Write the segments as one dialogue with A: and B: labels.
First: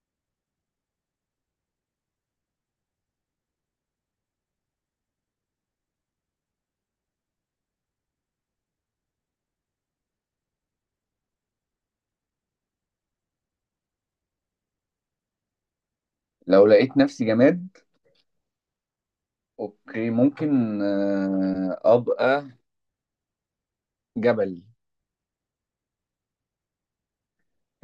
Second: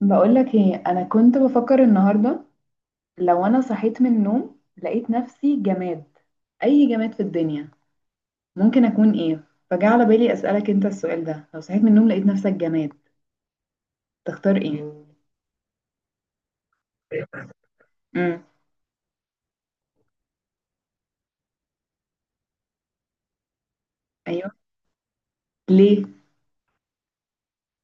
A: بقولك ايه؟ انا كنت بفكر النهارده، لو انا صحيت من النوم لقيت نفسي جماد، اي جماد في الدنيا ممكن اكون؟ ايه فجاء على بالي اسالك انت السؤال ده. لو صحيت من النوم لقيت نفسك جماد تختار ايه؟
B: لو لقيت نفسي جماد،
A: امم
B: اوكي ممكن ابقى
A: ايوه.
B: جبل.
A: ليه؟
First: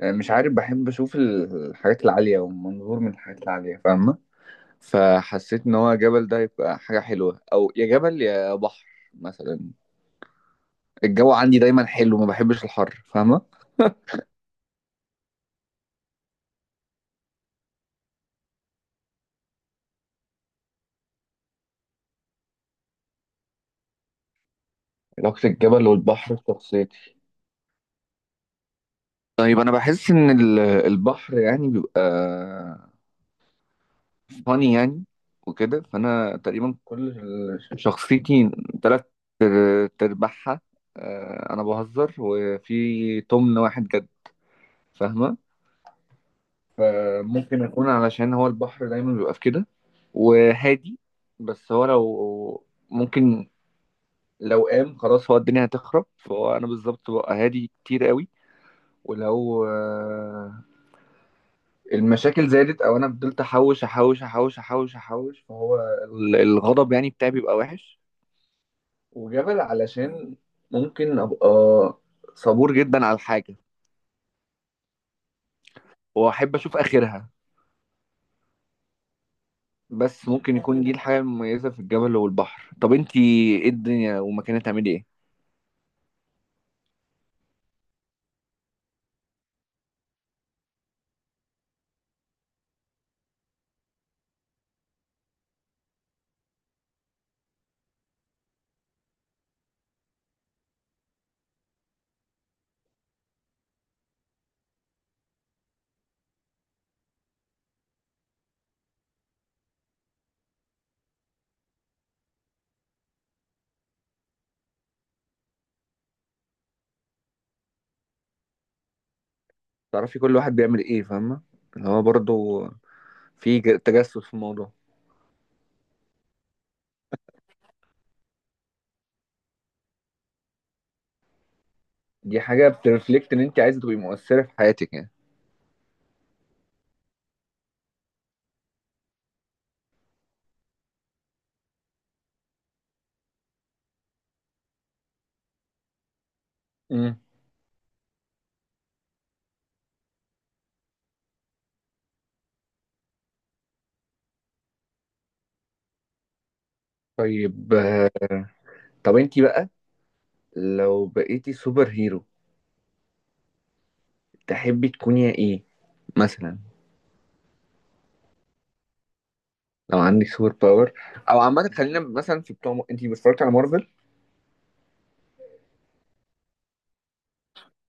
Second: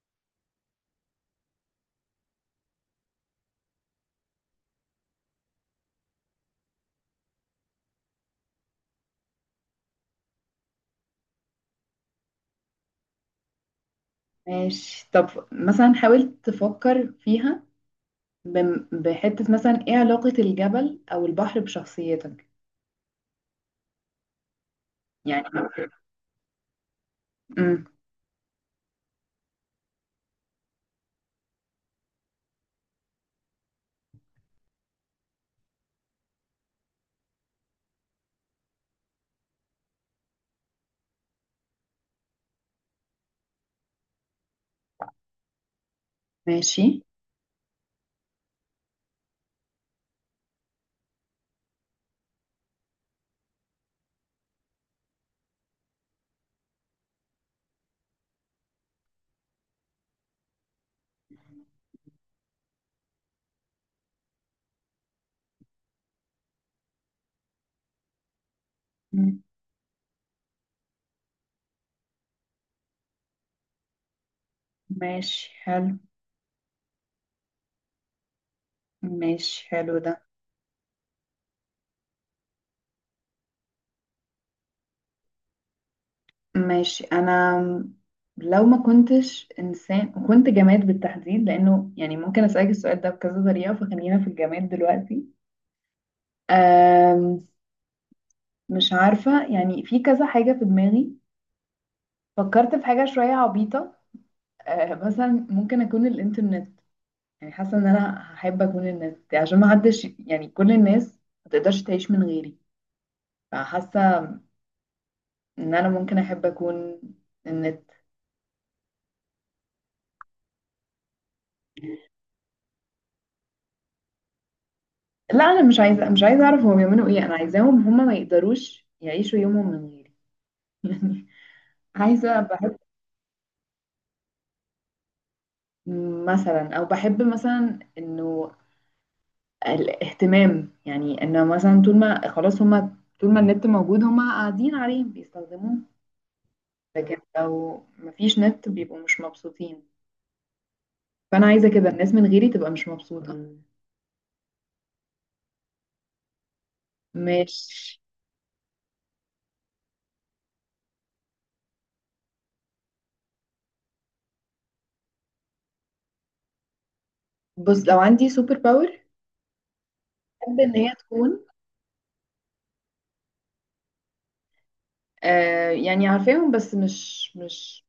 B: مش عارف، بحب اشوف الحاجات العالية والمنظور من الحاجات العالية، فاهمة؟ فحسيت ان هو جبل ده يبقى حاجة حلوة، او يا جبل يا بحر مثلا. الجو عندي دايما حلو، ما بحبش الحر، فاهمة؟
A: ماشي. طب مثلا حاولت تفكر فيها، بحته، مثلا ايه علاقه الجبل او البحر بشخصيتك؟ يعني
B: علاقة الجبل والبحر في شخصيتي.
A: امم
B: طيب، انا بحس ان البحر يعني بيبقى فاني يعني، وكده فانا تقريبا كل شخصيتي تلات تربعها. انا بهزر وفي تمن واحد جد، فاهمه؟
A: ماشي.
B: فممكن اكون علشان هو البحر دايما بيبقى في كده وهادي، بس هو لو ممكن، لو قام خلاص هو الدنيا هتخرب، فهو انا بالظبط ببقى هادي كتير قوي. ولو المشاكل زادت او انا فضلت احوش احوش احوش احوش احوش، فهو الغضب يعني بتاعي بيبقى وحش.
A: مم.
B: وجبل علشان ممكن ابقى صبور جدا على الحاجة
A: ماشي، حلو.
B: واحب اشوف اخرها.
A: ماشي، حلو ده.
B: بس ممكن يكون دي الحاجة المميزة في الجبل والبحر. طب انتي، ايه الدنيا ومكانها، تعملي ايه؟
A: ماشي، انا لو ما كنتش انسان وكنت جماد بالتحديد، لانه يعني ممكن اسالك السؤال ده بكذا طريقه، فخلينا في الجماد دلوقتي. أم مش عارفه، يعني في كذا حاجه في دماغي. فكرت في حاجه شويه عبيطه، مثلا ممكن اكون الانترنت. يعني حاسه ان انا هحب اكون النت عشان ما حدش، يعني كل الناس ما تقدرش تعيش من غيري. فحاسه ان انا ممكن احب اكون النت.
B: تعرفي كل واحد بيعمل ايه، فاهمة؟ اللي هو برضه في تجسس في الموضوع.
A: لا انا مش عايزه، مش عايزه اعرف هم بيعملوا ايه، انا عايزاهم هم ما يقدروش يعيشوا يومهم من غيري. يعني
B: دي
A: عايزه،
B: حاجة
A: بحب
B: بترفلكت ان انتي عايزة تبقي مؤثرة في حياتك، يعني.
A: مثلا، او بحب مثلا انه الاهتمام، يعني انه مثلا طول ما خلاص هم، طول ما النت موجود هم قاعدين عليه بيستخدموه، لكن
B: امم.
A: لو مفيش نت بيبقوا مش مبسوطين. فانا عايزه كده الناس من غيري تبقى مش مبسوطه،
B: طيب،
A: مش...
B: طب انتي بقى لو بقيتي سوبر هيرو تحبي تكوني ايه مثلا؟
A: بص لو عندي سوبر باور،
B: لو عندك سوبر
A: احب ان
B: باور،
A: هي
B: او
A: تكون...
B: عامة خلينا مثلا في بتوع، انتي اتفرجتي على مارفل؟
A: آه يعني عارفاهم بس مش،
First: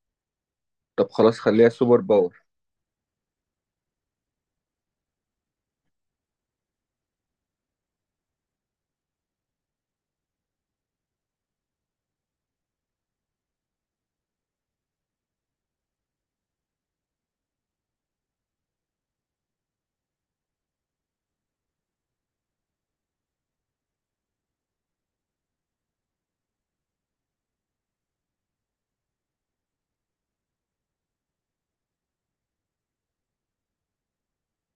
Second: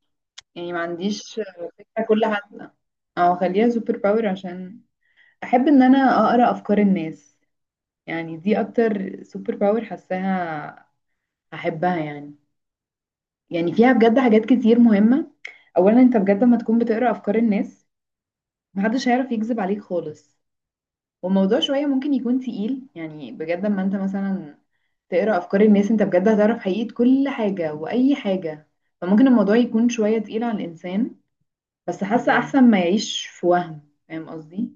A: يعني ما
B: طب خلاص،
A: عنديش
B: خليها سوبر
A: كل
B: باور.
A: حد. او خليها سوبر باور عشان احب ان انا اقرا افكار الناس. يعني دي اكتر سوبر باور حاساها احبها، يعني يعني فيها بجد حاجات كتير مهمة. اولا انت بجد لما تكون بتقرا افكار الناس محدش هيعرف يكذب عليك خالص. والموضوع شوية ممكن يكون تقيل، يعني بجد لما انت مثلا تقرا افكار الناس انت بجد هتعرف حقيقة كل حاجة واي حاجة، فممكن الموضوع يكون شوية تقيل على الانسان، بس حاسة احسن ما يعيش في وهم. فاهم قصدي؟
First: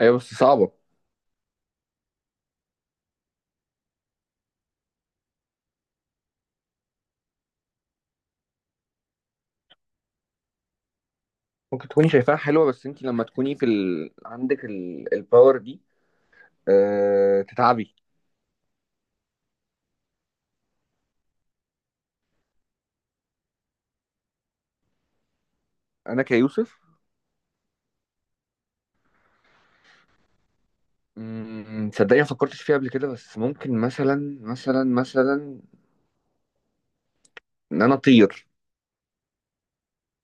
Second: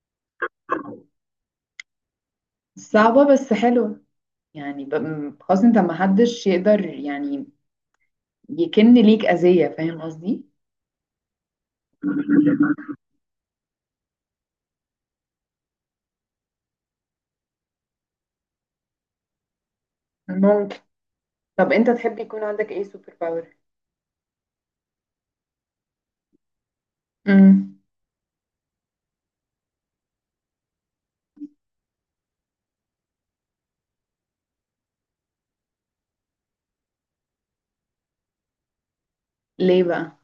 B: ايوه، بس صعبة.
A: صعبة بس حلوة، يعني خلاص انت ما حدش يقدر يعني يكن ليك أذية. فاهم قصدي؟
B: ممكن تكوني شايفاها حلوة، بس انت لما تكوني في عندك الباور دي تتعبي.
A: ممكن. طب انت تحب يكون عندك ايه سوبر باور؟
B: انا كيوسف.
A: امم
B: تصدقني ما فكرتش فيها قبل كده، بس ممكن مثلا ان انا اطير.
A: ليه بقى؟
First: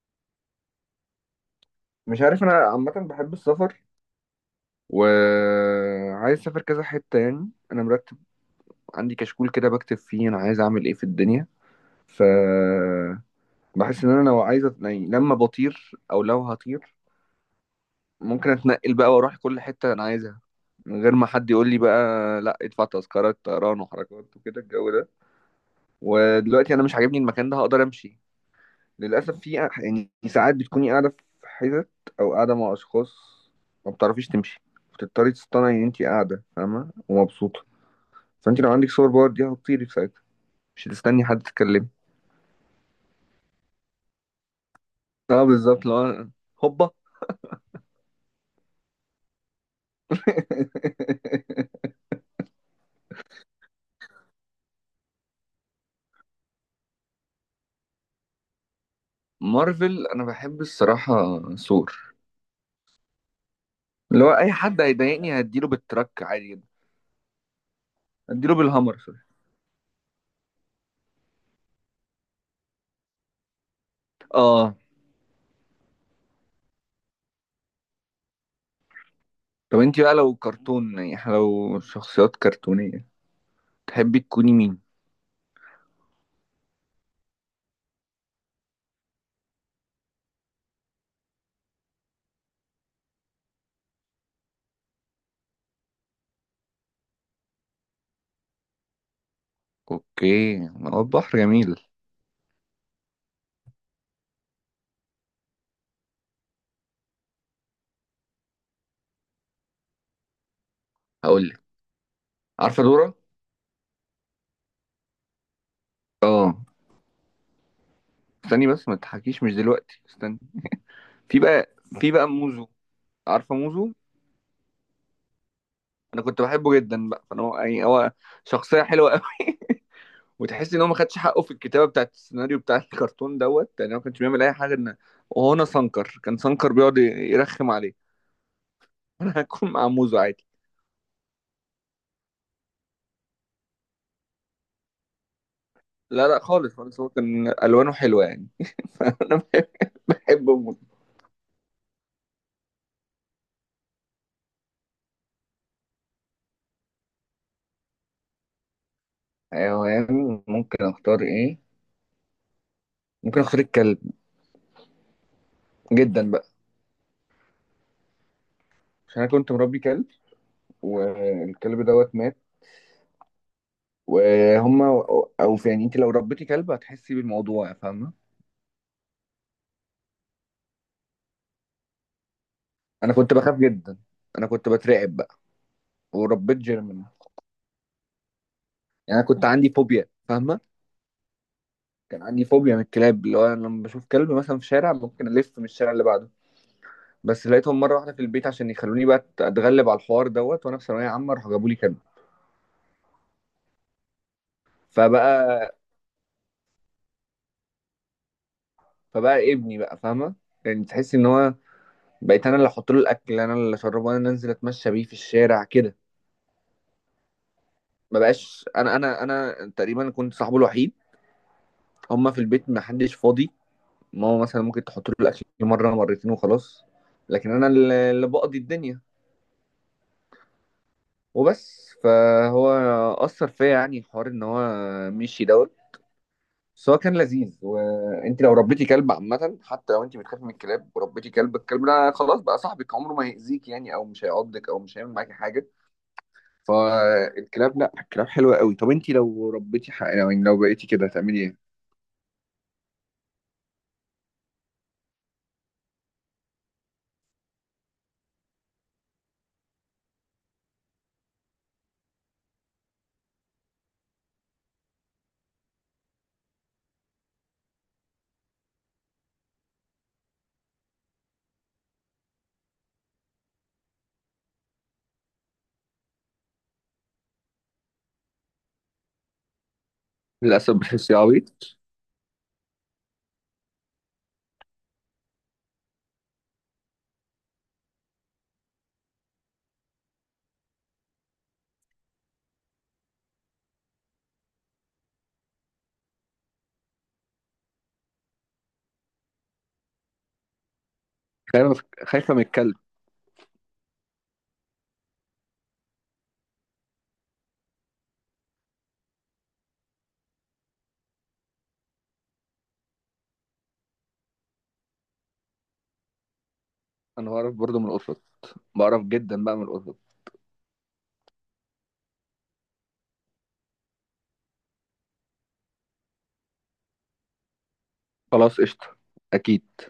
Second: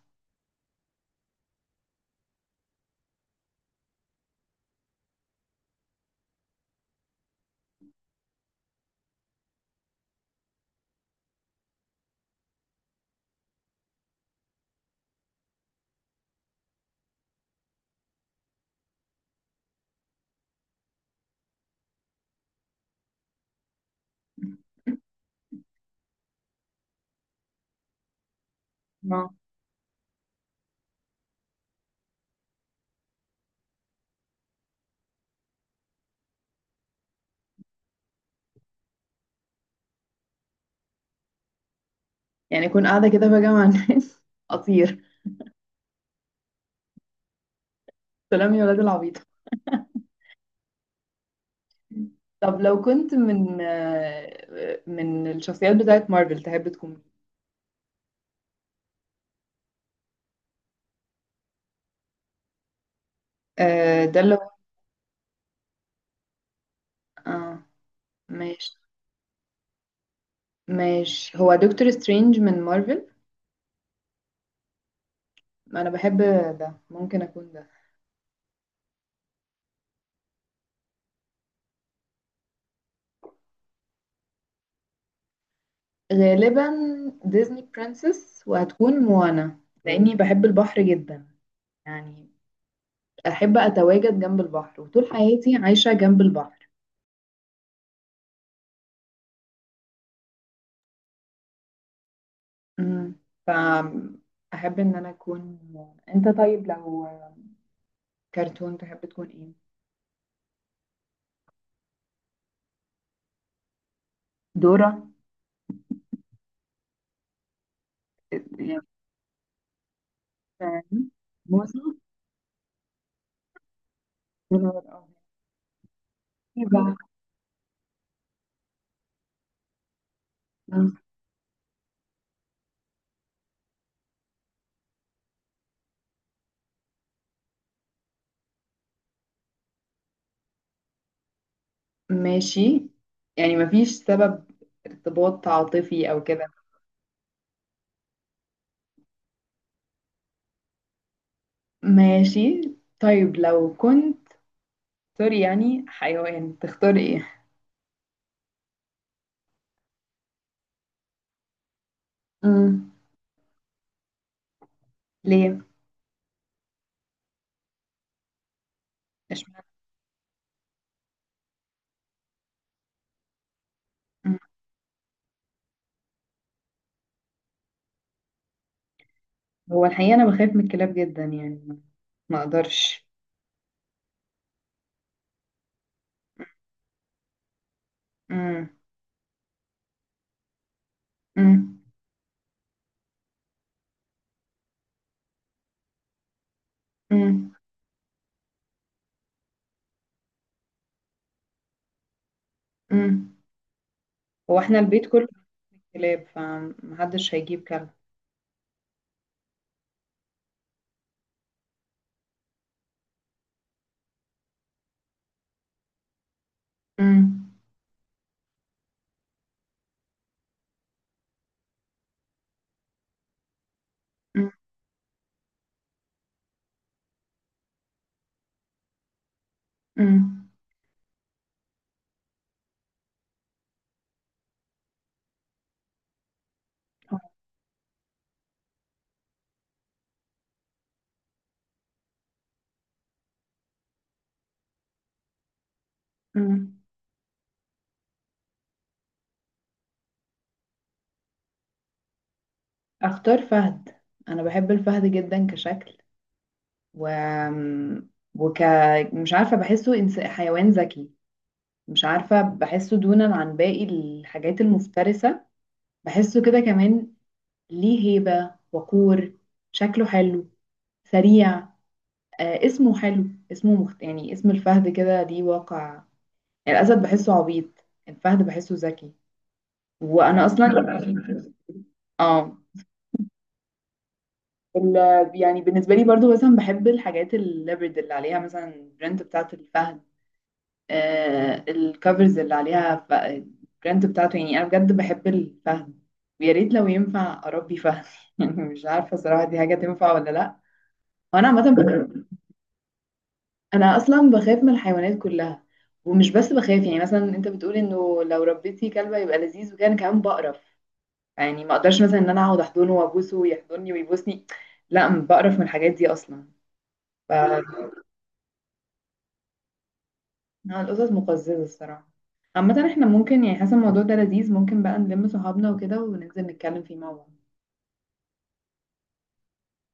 B: مش عارف، انا عامة بحب السفر، وعايز اسافر كذا حتة، يعني انا مرتب. عندي كشكول كده بكتب فيه انا عايز اعمل ايه في الدنيا. ف، بحس ان انا لو عايز يعني لما بطير او لو هطير، ممكن اتنقل بقى واروح كل حتة انا عايزها من غير ما حد يقول لي بقى لا، ادفع تذكرة طيران وحركات وكده الجو ده. ودلوقتي انا مش عاجبني المكان ده، هقدر امشي.
A: اه.
B: للاسف في يعني ساعات بتكوني قاعدة في حتت، او قاعدة مع اشخاص ما بتعرفيش تمشي، بتضطري تصطنعي ان انت قاعدة فاهمة ومبسوطة. فانت لو عندك سوبر باور دي هتطيري في ساعتها، مش هتستني حد تتكلمي.
A: يعني اكون قاعدة كده بقى مع الناس اطير؟
B: اه بالظبط. هوبا.
A: سلام يا ولاد العبيط. طب لو كنت من من الشخصيات بتاعت مارفل تحب تكون مين؟
B: مارفل، انا بحب الصراحة ثور،
A: ده
B: اللي هو
A: اللي هو...
B: اي حد هيضايقني هديله بالتراك عادي جدا.
A: اه،
B: هديله
A: ماشي.
B: بالهامر، سوري.
A: ماشي، هو دكتور سترينج من مارفل،
B: اه.
A: انا بحب ده، ممكن اكون ده.
B: طب انت بقى لو كرتون، يعني إحنا لو شخصيات كرتونية، تحبي تكوني مين؟
A: غالبا ديزني برنسس، وهتكون موانا لاني بحب البحر جدا، يعني احب اتواجد جنب البحر وطول حياتي عايشة جنب البحر.
B: اوكي، ما هو البحر جميل.
A: امم ف احب ان انا اكون موانا. انت طيب لو كرتون تحب تكون ايه؟
B: هقول لك، عارفة دورة؟
A: دورة؟
B: اه، استني
A: يعني
B: بس ما تضحكيش، مش دلوقتي، استني.
A: فاهم؟
B: في بقى
A: موسى.
B: في بقى موزو. عارفة موزو؟
A: يا نهار أبيض.
B: انا كنت
A: إيه
B: بحبه
A: بقى؟
B: جدا بقى، فانا يعني هو شخصية حلوة قوي. وتحس ان هو
A: مم.
B: ما خدش حقه في الكتابة بتاعت السيناريو بتاع الكرتون دوت، يعني هو ما كانش بيعمل اي حاجة ان. وهو انا سانكر، كان سانكر بيقعد يرخم عليه. انا هكون مع موزو عادي.
A: ماشي، يعني مفيش سبب، ارتباط عاطفي او
B: لا لا،
A: كده؟
B: خالص خالص، هو كان الوانه حلوه يعني. فانا بحب، بحب موزو.
A: ماشي. طيب لو كنت سوري يعني حيوان تختار ايه؟
B: حيوان، ممكن اختار ايه؟
A: امم
B: ممكن اختار الكلب،
A: ليه؟
B: جدا بقى، عشان انا كنت
A: اشمعنى؟
B: مربي كلب. والكلب دوت مات،
A: مم.
B: وهما. او في، يعني انت لو ربيتي كلب هتحسي بالموضوع، فاهمه؟
A: هو الحقيقة انا بخاف من الكلاب جدا، يعني ما اقدرش.
B: انا كنت بخاف جدا. انا كنت بترعب بقى، وربيت جيرمان.
A: مم.
B: يعني انا كنت عندي فوبيا، فاهمه.
A: مم.
B: كان عندي فوبيا من الكلاب، اللي هو انا لما بشوف كلب مثلا في شارع ممكن الف من الشارع اللي بعده. بس
A: مم.
B: لقيتهم مره واحده في البيت عشان يخلوني بقى اتغلب على الحوار دوت، وانا في ثانويه عامه راحوا جابوا لي كلب.
A: مم. هو احنا البيت كله
B: فبقى
A: كلاب، فمحدش هيجيب كلب.
B: فبقى ابني بقى، فاهمه، يعني تحس ان هو. بقيت انا اللي احط له الاكل، انا اللي اشربه، انا اللي انزل اتمشى بيه في الشارع كده.
A: مم.
B: ما بقاش انا تقريبا كنت صاحبه الوحيد. هما في البيت ما حدش فاضي، ماما
A: مم.
B: مثلا ممكن تحط له الاكل مره مرتين وخلاص. لكن انا اللي بقضي الدنيا،
A: مم.
B: وبس. فهو اثر فيا، يعني حوار ان هو مشي دوت. بس هو كان لذيذ، وانت لو ربيتي كلب عامة، حتى لو انت بتخافي من الكلاب وربيتي كلب، الكلب ده خلاص بقى صاحبك، عمره ما هيأذيك يعني، او مش هيعضك او مش هيعمل معاكي حاجة.
A: مم.
B: فالكلاب، لا الكلاب حلوة قوي. طب انت لو ربيتي لو يعني لو بقيتي كده هتعملي ايه؟
A: اختار فهد. انا بحب الفهد جدا كشكل، و... وك... مش عارفه بحسه إنس... حيوان ذكي. مش عارفه بحسه دونا عن باقي الحاجات المفترسه، بحسه كده كمان ليه هيبة، وقور، شكله حلو، سريع، آه اسمه حلو. اسمه مخت... يعني اسم الفهد كده دي واقع، يعني الأسد بحسه عبيط، الفهد بحسه ذكي. وأنا أصلا
B: للأسف بحس يا عبيط.
A: اه ال... يعني بالنسبة لي برضو مثلا بحب الحاجات الليبرد اللي عليها مثلا البرنت بتاعت الفهد، آه الكفرز اللي عليها، ف... البرنت بتاعته. يعني أنا بجد بحب الفهد، ويا ريت لو ينفع أربي فهد يعني مش عارفة صراحة دي حاجة تنفع ولا لأ. انا عامه
B: خايفة،
A: ب...
B: خايفة من الكلب.
A: انا اصلا بخاف من الحيوانات كلها. ومش بس بخاف، يعني مثلا انت بتقول انه لو ربيتي كلبه يبقى لذيذ، وكان كمان بقرف، يعني ما اقدرش مثلا ان انا اقعد احضنه وابوسه ويحضني ويبوسني. لا، بقرف من الحاجات دي اصلا. ف
B: انا بعرف برضه من القطط، بعرف جدا بقى من القطط.
A: القطط مقززه الصراحه. عامه احنا ممكن يعني حسب الموضوع ده لذيذ، ممكن بقى نلم صحابنا وكده وننزل نتكلم فيه مع بعض.
B: خلاص قشطة، اكيد.